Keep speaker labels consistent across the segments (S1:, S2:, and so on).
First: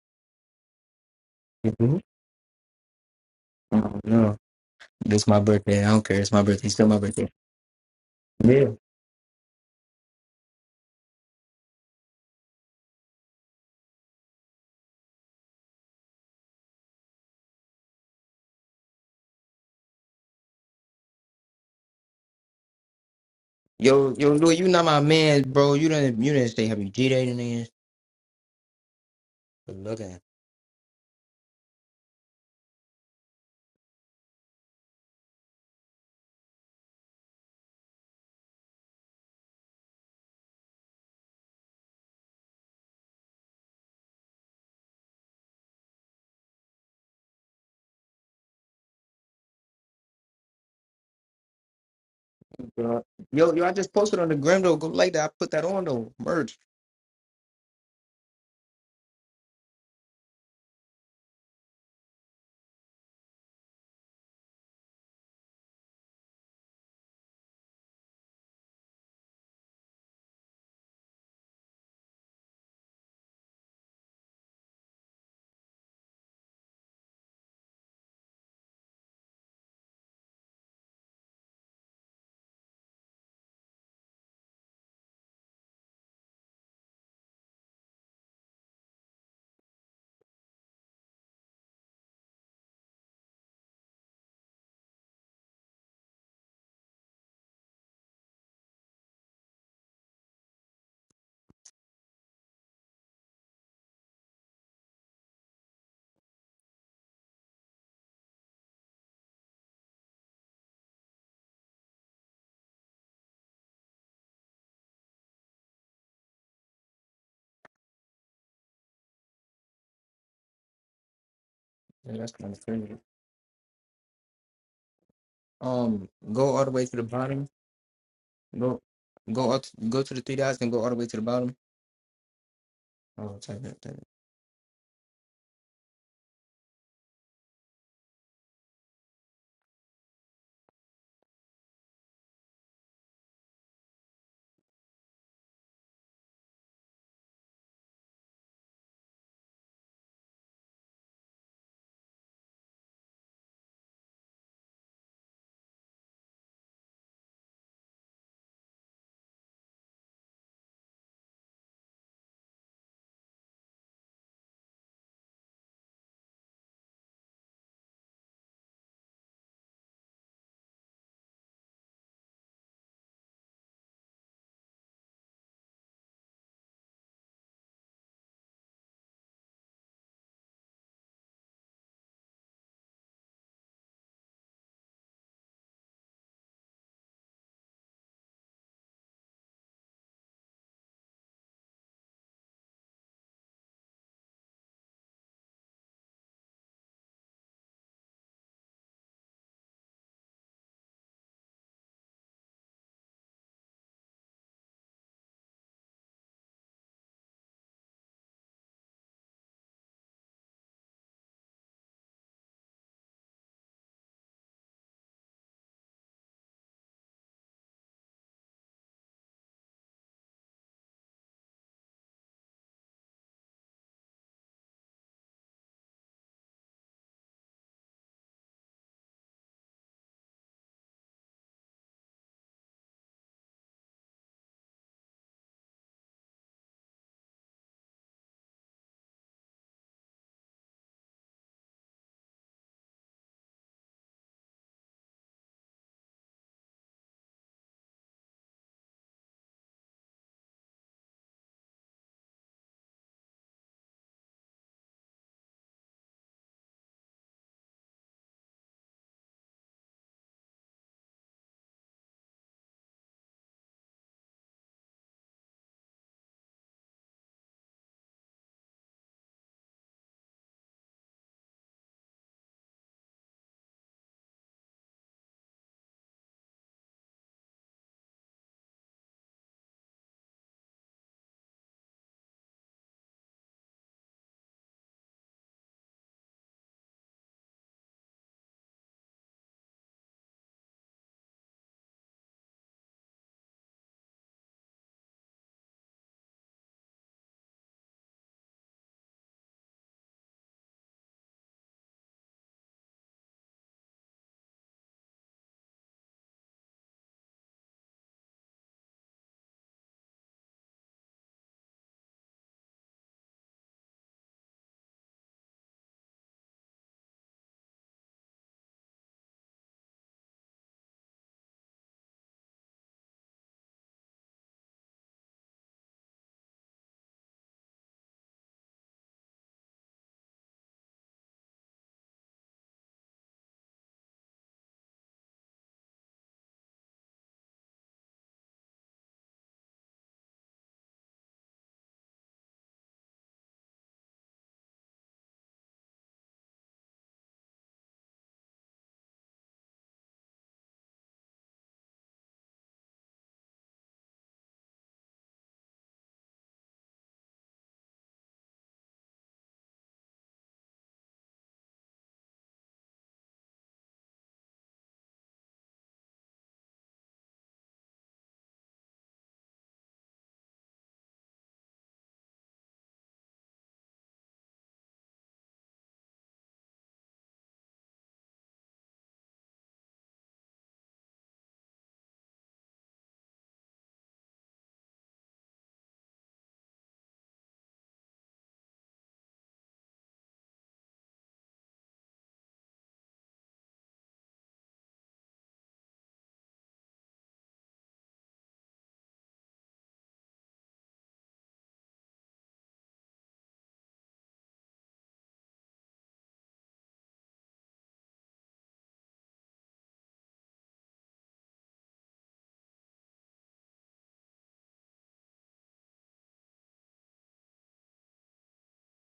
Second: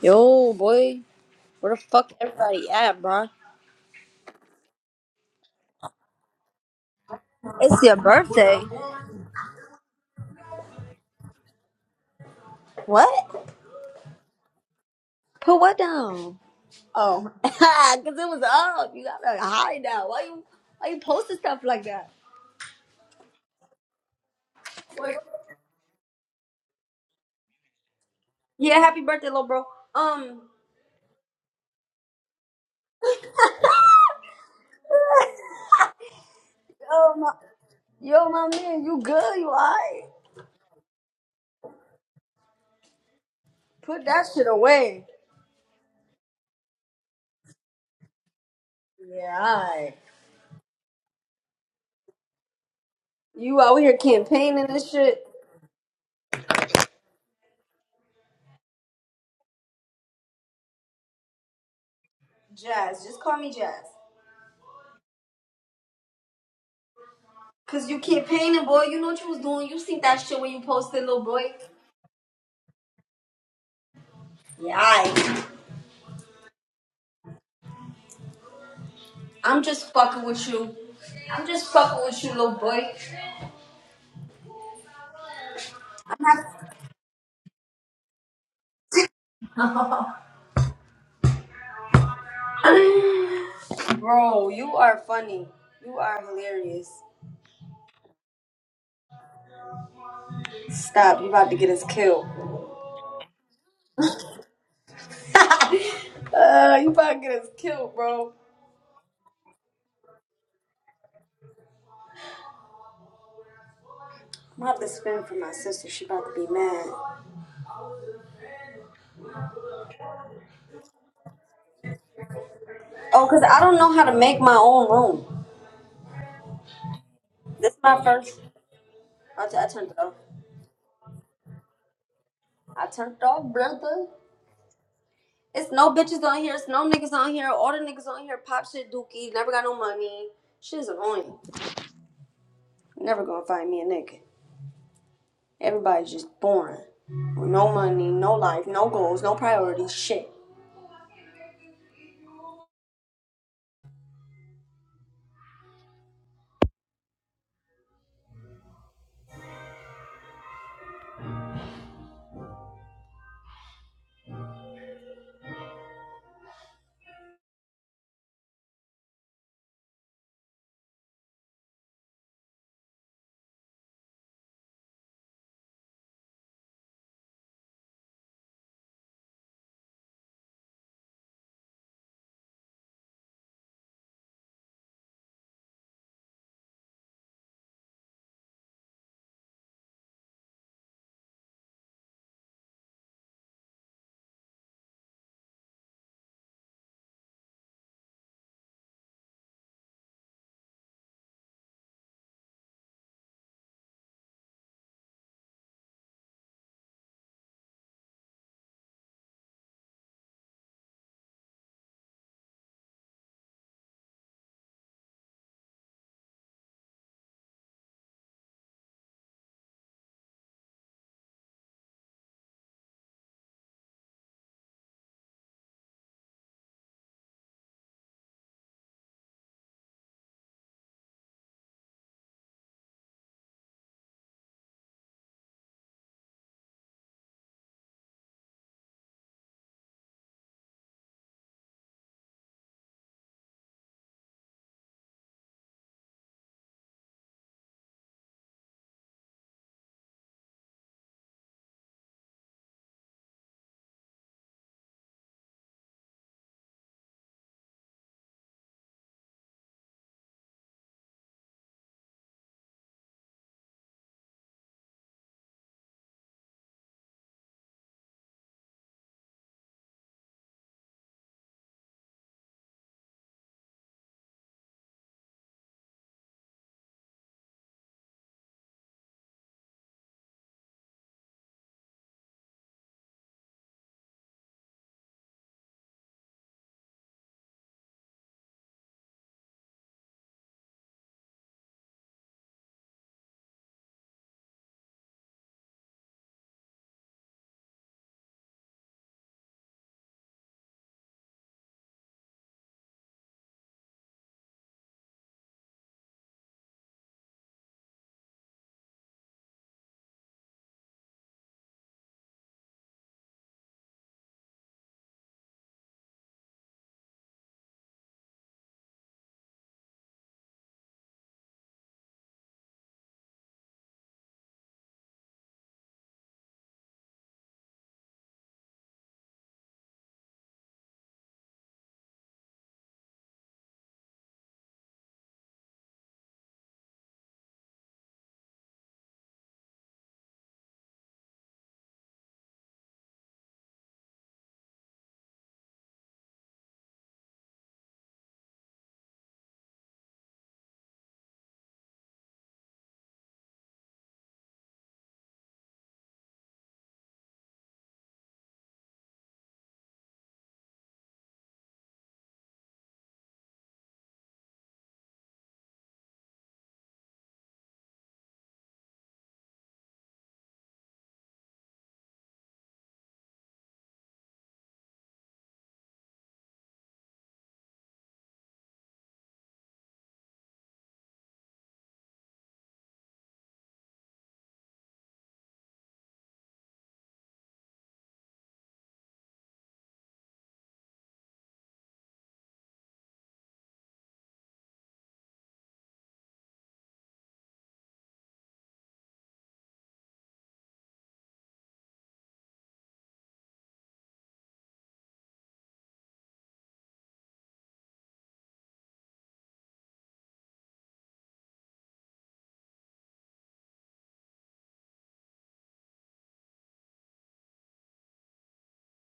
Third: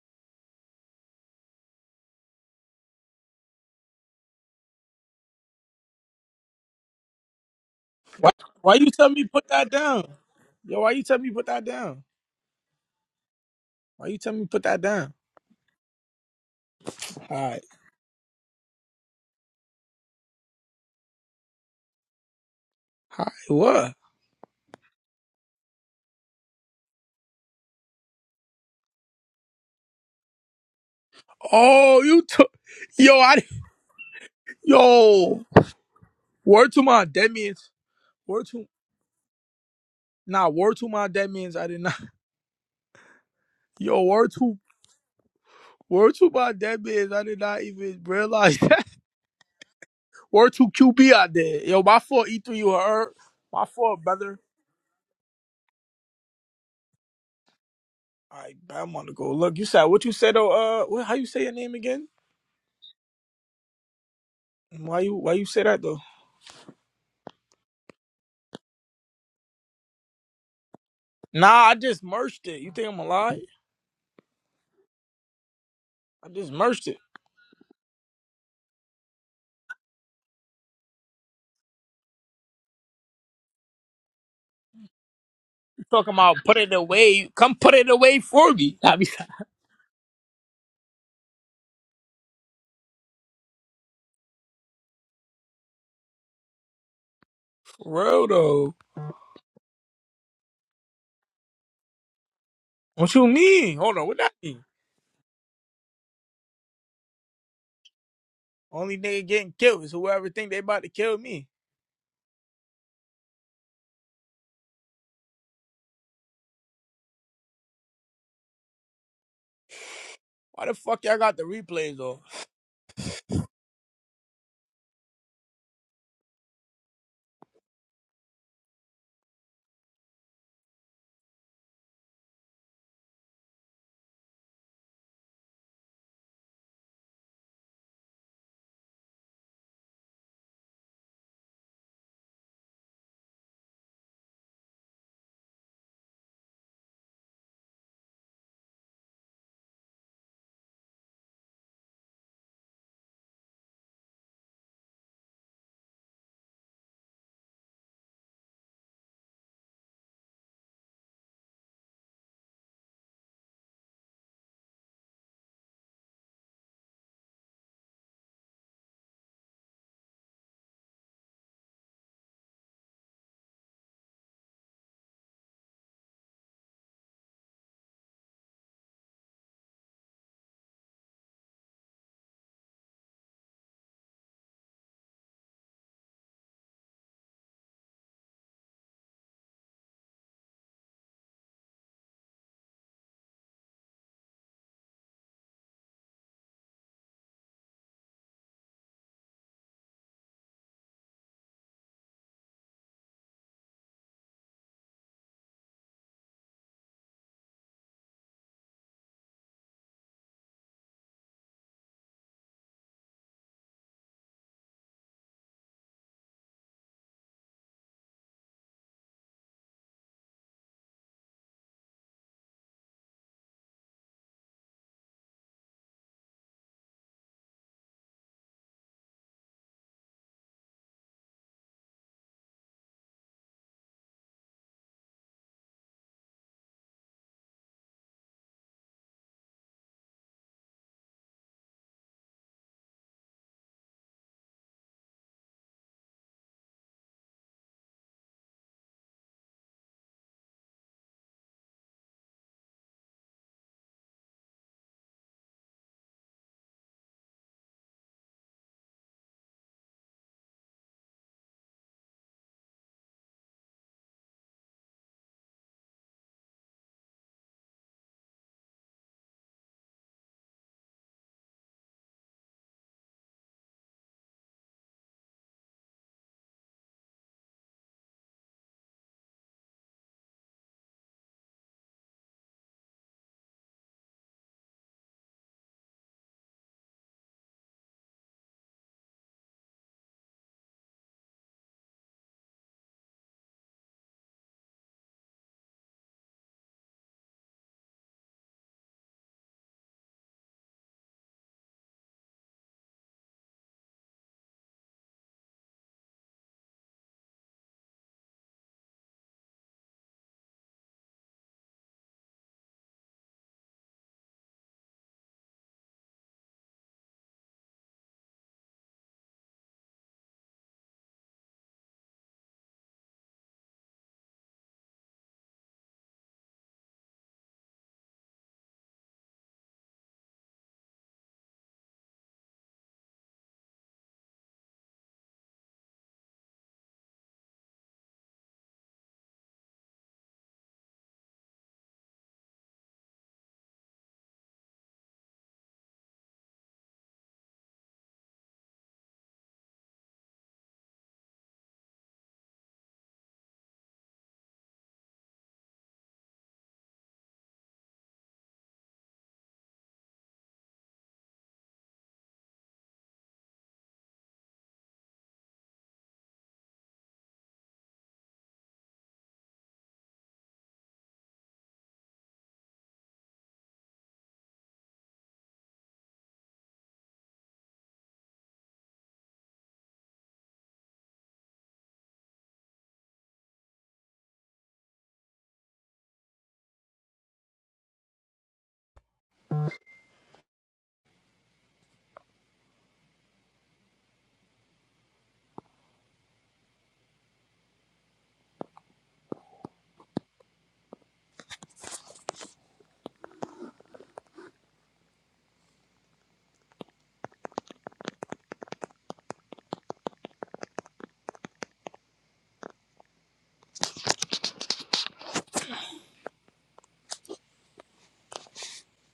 S1: Yo, boy, where the
S2: Mhm.
S1: fuck everybody at, bro?
S2: Oh no, it's my birthday. I don't care. It's my birthday. It's still my birthday.
S1: It's your
S3: Why
S1: birthday.
S2: Yeah.
S3: why you tell me put that down? Yo, why you tell me put that down?
S1: What?
S3: Why you tell me put that down?
S1: Put what down? Oh,
S3: Hi.
S1: cause it was up. You got to hide now. Why you? Why you posting stuff like that?
S3: Hi. What?
S2: Yo, yo, Louis, you not my
S1: Wait.
S2: man, bro. You didn't, you didn't stay happy G Day and then
S1: Yeah, happy birthday, little bro.
S2: Good looking.
S1: Um,
S3: Oh, you took yo, I yo. Word to my
S1: yo,
S3: dead
S1: my,
S3: means.
S1: yo,
S3: Word
S1: my
S3: to
S1: man, you good? You alright?
S3: nah, word to my dead means I did not yo,
S1: Put that
S3: word
S1: shit
S3: to
S1: away.
S3: word to my dead means I did not even realize that.
S1: Yeah, alright.
S3: Word to QB out there. Yo, my fault E3 you
S2: Bro.
S3: heard.
S2: Yo,
S1: You
S3: My
S2: yo, I
S1: out
S2: just
S1: here
S3: fault,
S2: posted on the
S3: brother.
S2: gram
S1: campaigning
S2: though.
S1: and
S2: Go like
S1: shit.
S2: that. I put that on though. Merch.
S3: I I'm on to go. Look, you said what you said Oh, uh what, how you say your name again?
S1: Jazz, just call me Jazz.
S3: Why you why you say that though?
S1: Cause you keep painting, boy. You know what you was doing. You seen that shit when you posted, little boy.
S3: Nah, I just merged it. You think I'm a lie?
S1: Yeah, I.
S3: I just merged it.
S1: I'm just fucking with you. I'm just fucking with you, little boy.
S3: You talking about put it away? Come put it away for me. I be like,
S1: Bro, you are funny. You are hilarious.
S3: for real though.
S1: Stop. You about to get us killed.
S3: What you mean? Hold on, what that mean?
S1: uh, you about to get us killed, bro.
S3: Only nigga getting killed is whoever think they about to kill me.
S1: I'm about to spin for my sister. She about to be mad.
S3: Why the fuck y'all got the replays
S2: Yeah,
S3: on?
S2: that's kind of crazy.
S1: Oh, cause I don't know how to make my own room.
S2: Um, go all the way to the bottom.
S1: This is my first.
S2: Go,
S1: I,
S2: go
S1: t-
S2: up.
S1: I turned it
S2: Go
S1: off.
S2: to the three dots and go all the way to the bottom.
S1: I turned it
S2: Oh,
S1: off,
S2: type it.
S1: brother. It's no bitches on here. It's no niggas on here. All the niggas on here pop shit dookie. Never got no money. Shit is annoying. Never gonna find me a nigga. Everybody's just boring. With no money, no life, no goals, no priorities, shit.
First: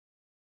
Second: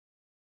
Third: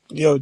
S3: Yo,